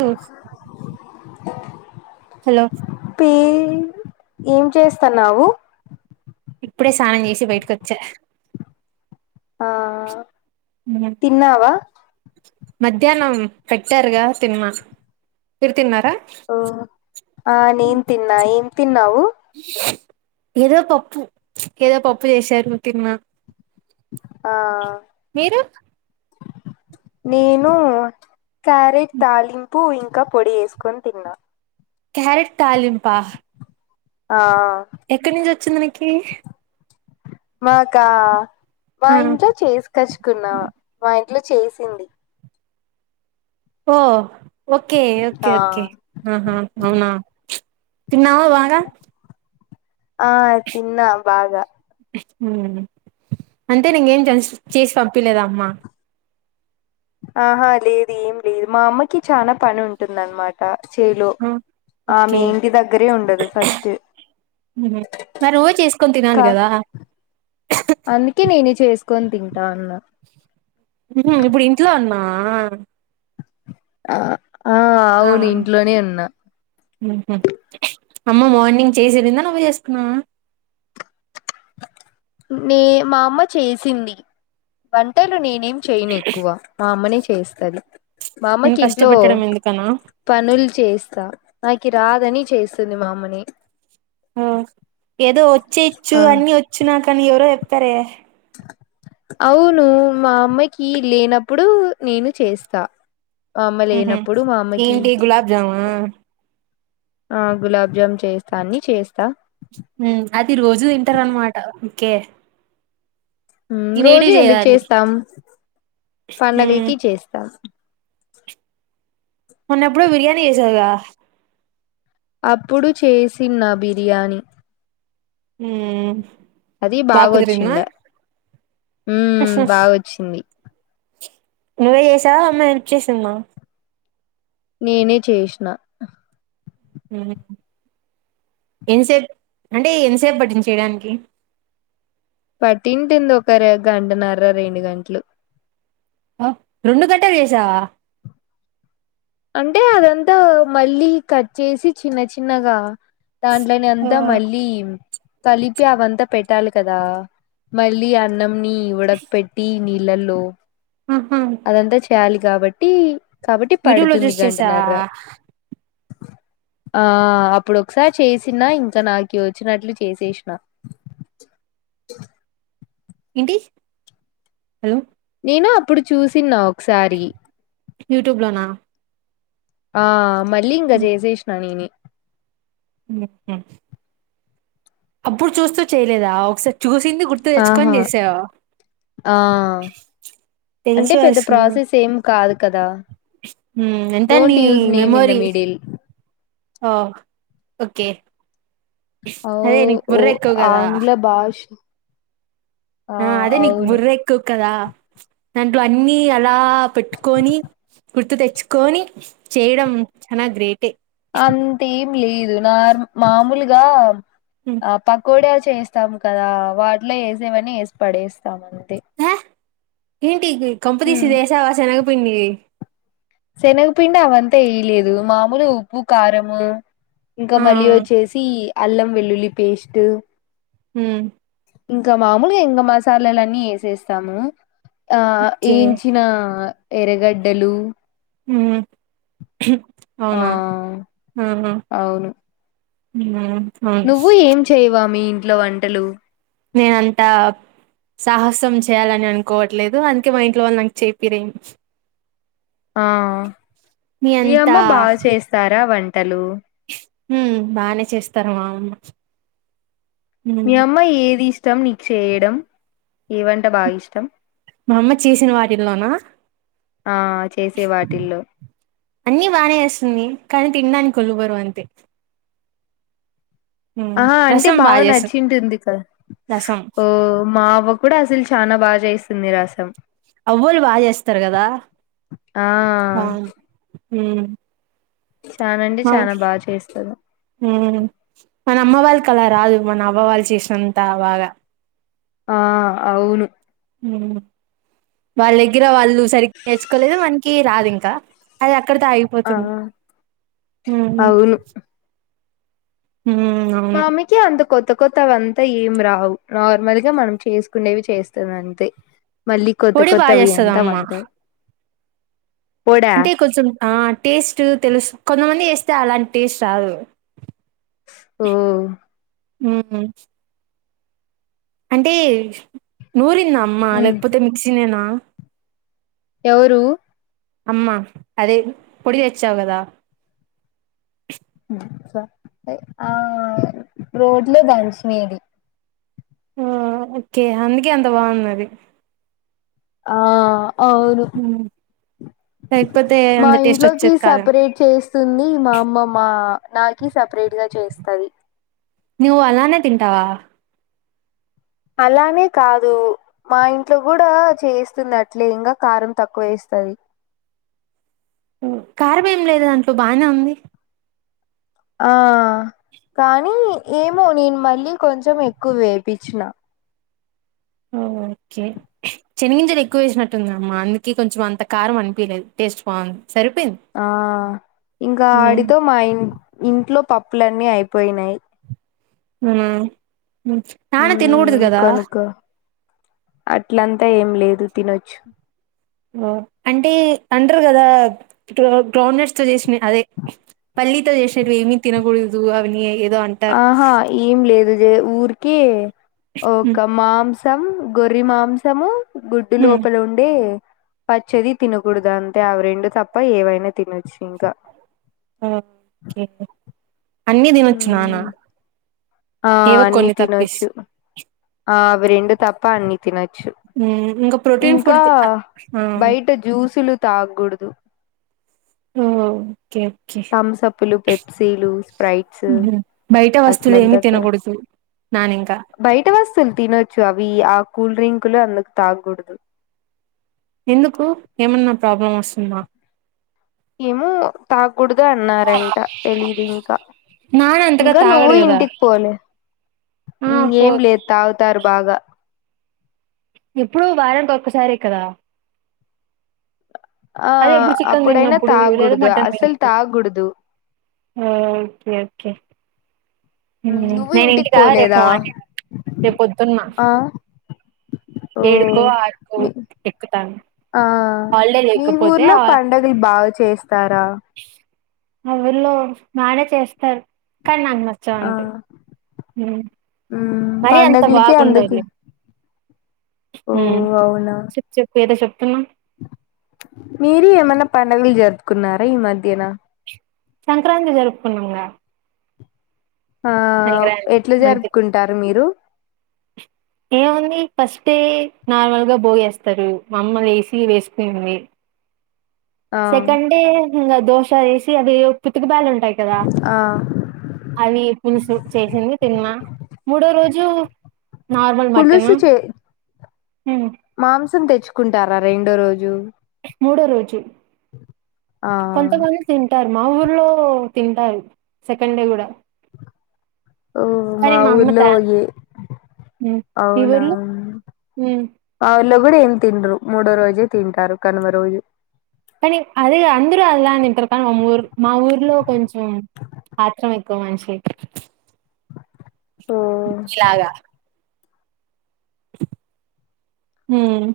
తెల్సు హలో పీ ఏం చేస్తాన్నావు ఇప్పుడే స్నానం చేసి బయటికోచ్చా ఆ తిన్నావా మధ్యాహ్నం పేట్టర్గా తిన్న మీరు తిన్నారా ఓ అ నేన్ తిన్నా ఎమ్ తిన్నావు ఏదో పప్పు ఏదో పప్పు చేశరు తిన్న ఆ మీరు నేను క్యారెట్ తలీం పూ ఇంకా పొడి ఎసుకొని తిన్నా క్యారెట్ తాలింపా ఆ ఎక్క నించ్చి వచ్చిందినీకి మాకా మా ఆ ఇంట్లో చేసి కచ్చుకున్నావా మా ఇం అట్లా చేసింది ఓ ఓకే ఓకే ఆ ఓకే అహా అవునా తిన్నావా బాగా ఆ తిన్నా బాగా ఉ అంతేన ఇంగేం చేస్ చేసి పంపిలేద అమ్మ ఆహా లేదు ఏం లేదు మా అమ్మకి చనా పని ఉంటుంది అన్మట చేలు ఓకే ఆమె ఇంటి దగ్గరే ఉండదు ఫస్ట్ ఉహు. మరి నువ్వే చేసుకొని తినాలి కా కదా కొని తింటా అన్న ఇప్పుడు ఇంట్లో ఉన్నావా ఆహ్ ఆహ్ ఆ అవును ఇంట్లోనే ఉన్నా. మ్మ్ హు అమ్మ మార్నింగ్ చేసిలెల్లిందా. నువ్వే చేసున్నావా. నే మా అమ్మ చేసింది. వంటలు నేన్ ఏం చేయను ఎక్కువ మా అమ్మనే చే చేస్తది మా నేను అమ్మకి ఇంట్లో కష్టపెట్టడం ఎందుకనా పనుల్ చేస్తా. నాకి రాదని చేస్తుంది. మా అమ్మనే ఆ ఏదో వచ్చేచ్చు. ఆ అన్ని వచ్చు నాక్ కానీ ఎవరో ఎప్పారే. అవును మా అమ్మకి లేనప్పుడు నేను చేస్తా. మా అమ్మ ఉహ్ హు లేనప్పుడు మా అమ్మకి ఏంటి గులాబ్జామా. ఆ గులాబ్జామ్ చేస్తా అన్ని చేస్తా. హ్మ్ అది రోజు తింటారు అన్నమాట. ఓకే ఉమ్ రోజూ తినేటివి ఎందుకు చేయాలి చేస్తాం. పండగల్ ఉమ్ కి చేస్తాం. మొన్న ఎప్పుడో బిర్యానీ చేసావ్ గా అప్పుడు చేసిన బిర్యానీ హ్మ్ అది బాగొచ్చిండ హ్మ్ బాగొచ్చింది. నువ్వే చేసావా. అమ్మా హెల్ప్ చేసింద. నేనే చేస్న ఉహ్ హు ఎంతసేప్ అంటే ఎంతసేపు పట్టిన్ది చేయడానికి. పట్టింటుంది. ఒకర్ గంటన్నర రెండు గంట్లు ఆ రెండు గంట్టల్ వే. అంటే అదంతా మళ్ళీ కట్ చేసి చిన్న చిన్నగా దాంట్లోని అంతా మళ్ళీ కలిపి అవంతా పెట్టాలి కదా. మళ్ళీ అన్నం. ని ఉడక్ పెట్టి నిల్ లల్లో ఆహా అదంతా చేయాలి గాబట్టి యూట్యూబ్ లో చూస్ చేసావా. ఆ అప్పుడు ఒకసారి చేసినా. ఇంకా నాకి వచ్చినట్లు చేసేస్న. ఏంటి హలో నేను అప్పుడు చూసిన ఒక్ యూట్యూబ్ లోనా ఆ మళ్ళీ ఇంక చేశెన్న నినే ఉ అప్పుడు చూస్తూ చెయలేదా ఒకసారి చూస్ ఆహా ఆ అంటే తెలుసు పెద్ద ప్రాసెస్ ఏం కాదు. కదా హ్మ్ ఎంత డోంట్ నీ use name in the memory middle ఆ ఓకే అదే ఆవ్ నీకు ఒ బుర్ర ఎక్కువ కదా ఆంగ్ల భాష్ ఆ అదే నీ బుర్రెక్ కదా దాంట్లో అన్ని అ రా పెట్టుకొని గుర్తు తెచ్చుకొని చేయడం చానా గ్రేటే అంతేం లేదు నార్ మామూలుగా ఆ పకోడాచ్ చేస్తాం కదా వాటిలో యెసేవన్ని యెసి పడేస్తాము. తే ఏ కొంపతీసి ఇది యెశావా శనగ పిండిగెయ్ శనగపిండి అవంతా ఏయలేదు మామూలుగా ఉప్పు, కారము ఇంకా ఆ మళ్ళీ వచ్చేసి అల్లం వెల్లుల్లి పేస్టు హ్మ్ ఇంకా మామూలుగా ఇంక మసాలాలన్నీ యెసేస్తాము. ఆ ఓకే ఏంచినా ఎరగడ్డలు హ్మ్ ఆ అవునా ఆహా అవును ఉమ్మా నువ్వు ఏం చేయవా మిన్ ఇంట్లో వంటలు నేనంతా సాహసం చేయాలని అనుకోవట్లేదు అందుకే మా ఇంట్లో వాళ్ళు నాకు చేపిరేమ్ ఆ మీ అంతా అమ్మ బాగా చేస్తారా వం తెలుగు హ్మ్ బానే చేస్తారు మా అమ్మ మీ హ్మ్ అమ్మ ఏదిస్ ష్టం నీక్ చేయడం ఏవంట బా ఇష్టం? మా అమ్మ చేసిన వాటిల్లోనా? ఆ చేసే వాటిల్లో అన్ని బానె చేస్తుంది కానీ తిన్డానికి ఒళ్ళు బరువు అంతె ఆహా అంటే రసం బాగా చేస్తుంది నచ్చింటుంది కద! రసం ఓ మా అవ్వ కూడా అస్సలు చాలా బా చేస్తుంది రస్ తం అవ్వోళ్ళు బా చేస్తారు కదా! ఆ మ్మ్ చానా అంటే చానా మౌశ్ బాగా చేస్తది మ్మ్ మన అమ్మ వాళ్ళక్ అల రాదు. మన అవ్వవాళ్ళు చేసినంత బాగా ఆ అవును మ్మ్ వాళ్ దెగ్గిర వాళ్ ల్లు సరిగ్ నేర్చుకోలేదు వన్ కి రాదింక అది అక్ క్కడతో ఆ ఆగిపోతుంది. హ్మ్ అవును మామికి అంత కొత్త కొత్తవంతా ఏం రావు నార్మల్గా మనం చేసుకుండేవి చేస్తదంతే మళ్ళీ కొత్త పొడి బాగా కొత్తవి చేస్తది అంతా అమ్మ వంట అంటే కొంచెం ఆ టేస్టు తెలుసు కొంతమంది చేస్తే అలాంటి టేస్ట్ రాదు. ఓ మ్మ్ అంటే నూరి తుంద అమ్మా లేకపోతే మిక్సినేనా ఎవరు అమ్మా అదే పొడి తెచ్చావు గదా! ఆ రోట్లో దంచినేది ఓ ఓకె అందుకే అంత బాగున్నది. ఆ అవును హ్మ్ లేకపోతే మా అంత టేస్ట్ ఇంట్లోకి వచ్చేది కాదు. సపరేట్ చేస్తుంది మా అమ్మ మా నాకి సపరేట్ గ చేస్తది. నువ్వు అలానే తింటావా? అలానే కాదు మా ఇంట్లో కూడా చేస్తుంది అట్లే ఇంగా కారం తక్కువేస్తది. కారమేం లేదే దాంట్లో బానే ఉంది. ఆ కానీ ఏమో నేను మళ్ళీ కొంచెం ఎక్కువ వేపిచ్చిన. ఓకె చెనగింజలు ఎక్కువ వేసినట్టుంది అమ్మా అందుకె కొంచెం అంత కారం అనిపిలేదు టేస్ట్ బాంది. ఆ ఇంక హ్మ్ ఆడితో మా ఇన్ ఇంట్లో పప్పులన్నీ అయిపోయినాయి. హ నాణ తిన కూడదు ఉమ్ కదా అంత ఏం లేదు తినొచ్చు ఓ అంటే అంటరు కదా గ్రౌండ్నట్స్ తో చేసిన అదే పల్లితో చేసిటివి ఏమి తినకూడదు అవని ఏదో అంటారు ఆహా ఏం లేదు మ్ ఊరికే హ్మ్. ఓకమామ్ తం గొర్రి మాంసము గుడ్డు హ్మ్. లోపల ఉండే పచ్చిది తినకూడదు అంటే అవి రెండు తప్ప ఏవైనా తినొచ్చు ఇంకా ఓకే అన్ని తినొచ్చు నాన్న ఆ ఏవో అన్ని కొన్ని తప్పిస్ తినొచ్చు ఆ అవి రెండు తప్ప అన్ని తినొచ్చు ఇంకా ప్రోటీన్ ఇంకా ఫుడ్ తి అ ఆ! బయట జ్యూసులు తాకూడదు మ్ థమ్సప్లు పెప్సీలు స్ప్రైట్స్ హుహు. బయట వస్తువులు అట్లంత ఏమి త తినకూడదు నాన్న ఇంకా బయట వస్తులు తినొచ్చు అవి ఆ కూల్ డ్రింకులు అందుకు తాగకూడదు ఎందుకు ఏమన్నా ప్రాబ్లం వస్తుందా ఏమో తాగ్ గుడుగా అన్నారంట తెలీదు ఇంకా, నాన్న అంతగా ఇంకా నువ్వు తాగడు కదా ఇంటికి పోలే ఆ పో ఏం లేదు తాగుతారు బాగా ఎప్పుడు వారనికి ఒక్కసారే కదా ఆ అదే ఎప్పుడు చికెన్ అప్పుడైనా తిన్నప్పుడు లేదా తాకూడదు మటన్ అసలు తిన్నప్పుడు తాగుడదు ఓకే ఓకే నేను ఇంటికి ఇంటికా రేపు పోలేదా రేపు పొద్దునా ఆ ఓ మీ ఎక్కుతాను ఆ హాలిడే మీ లేకపోతే ఊర్లో పండగలు బాగా చేస్తారా అవిళు మనే చేస్ తర్ కర్ణంగ్ నర్చవంతె మ్ మ్ పండగలికి అందుకి మ్ చెప్పు చెప్పు ఎదో చెప్ మీర ఏమన్నా పండగలు జరుపుకున్నారా ఈ మధ్యన సంక్రాంతి జరుపుకున్నాంగా ఆ సంక్రాంతి ఎట్లా అంతే జరుపుకుంటారు మీరు ఏముంది ఫస్ట్ నార్మల్గా బోగేస్తారు మమ్మల్ని ఏసి వేస్త ఉంది ఆ సెకండ్ డే ఉమ్ ఆ దోశ వేసి అవి పితకబరిన కటదా ఆ అవి పులుసు చేసింది తిన్నమా మూడో రోజు నార్మల్ మటన్ మా. పులుసు చే ఉమ్. మాంసం తెచ్చుకుంటారా రెండో రోజు. మూడో రోజు. ఆ కొంతమంది తిన్. తింటారు మా ఊర్లో తింటారు సెకండ్ డే కూడా. ఓ కానీ మా అమ్మ త ఊర్లో ఏ హ్మ్ మీ అవున ఊర్లో హ్మ్ మా ఊర్లో. కూడా ఏం తిండ్రు. మూడో రోజు తింటారు కనుమ రోజు. కానీ అదే అందరు అలానే తింటారు కానీ మా ఊరు మా ఊర్లో కొంచెం ఆత్రం ఎక్కువ మనిషికి. ఓ శ్లాగా. ఉమ్.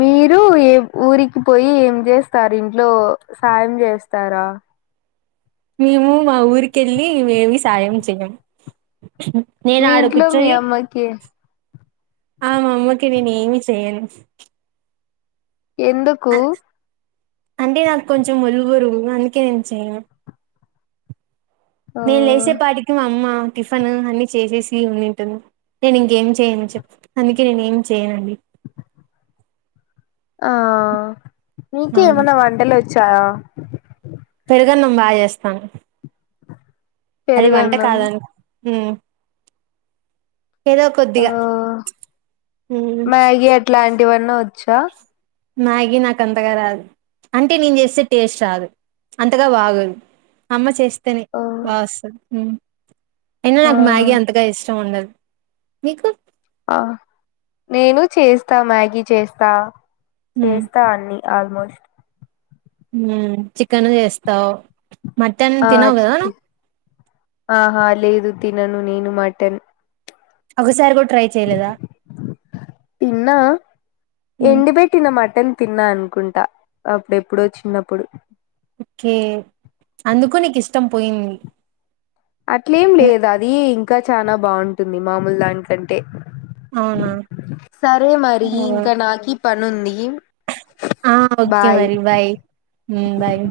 మీరు ఏ ఊరికి పోయి ఏం చేస్తారు. ఇంట్లో సాయం చేస్తారా. మేము మా ఊరికేళ్ళి మేమి సాయం చేయమ్. మీ ఇంట్లో మీ అమ్మకి. ఆహ్ మా అమ్మకి నేను ఏమి చేయను. ఎందుకు అంటే నాకు కొంచెం ఒళ్ళు బరువు అందుకే నేను చెయను. ఓ నేను లేసేపాటికి మా అమ్మా. టిఫిన్ అన్ని చేసేసి ఉని ఉంటుంది. నేను ఇంకేం చేయను చెప్ అందుకే నేను ఏం చేయనండి. ఆహ్. అవును మీకేమన్నా వంటలు వచ్చ్. చాయ. పెరుగన్నం బాగా చేస్తాను. అది వంట పెరుగన్నం కాదండి. ఉమ్ ఏదో ఓ కొద్దిగా ఉమ్. ఎవన్నా వచ్చా. మ్యాగీ నాకు అంతగా రాదు. అంటే నేను చేస్తే టేస్ట్ రాదు. అంతగా బాగోదు అమ్మ చేస్తే. తనే ఓ బాగోస్తది. ఉమ్ అయినా ఆ నాకు మ్యాగీ అంతగా ఇష్టం ఉండదు. మీకు. ఆహ్ నేను చేస్తా మ్యాగీ చేస్తా. ఉమ్ చేస్తా అన్ని. ఆల్మోస్ట్. ఉమ్ చికెన్ చేస్తావ్ ఆ చికె ఆహా లేదు తినను నేను మటన్ ఓగా సార్ కూడా ట్రై చేయలేదా తిన్న ఉమ్ ఎండి పెటిన్న మటన్ తిన్నా అనుకుంటా అప్పుడు ఎప్పుడో చిన్నప్పుడు ఓకే అందుకు నీకు ఇష్టం పోయింది అట్లేం లేదు అది ఇం ఇంకా చానా బాగుంటుంది మామూలు దానికంటే అవునా సరే మరి ఇంకా నాకి పనుంది ఆ ఓకే మరి బాయ్ ఉమ్ బాయ్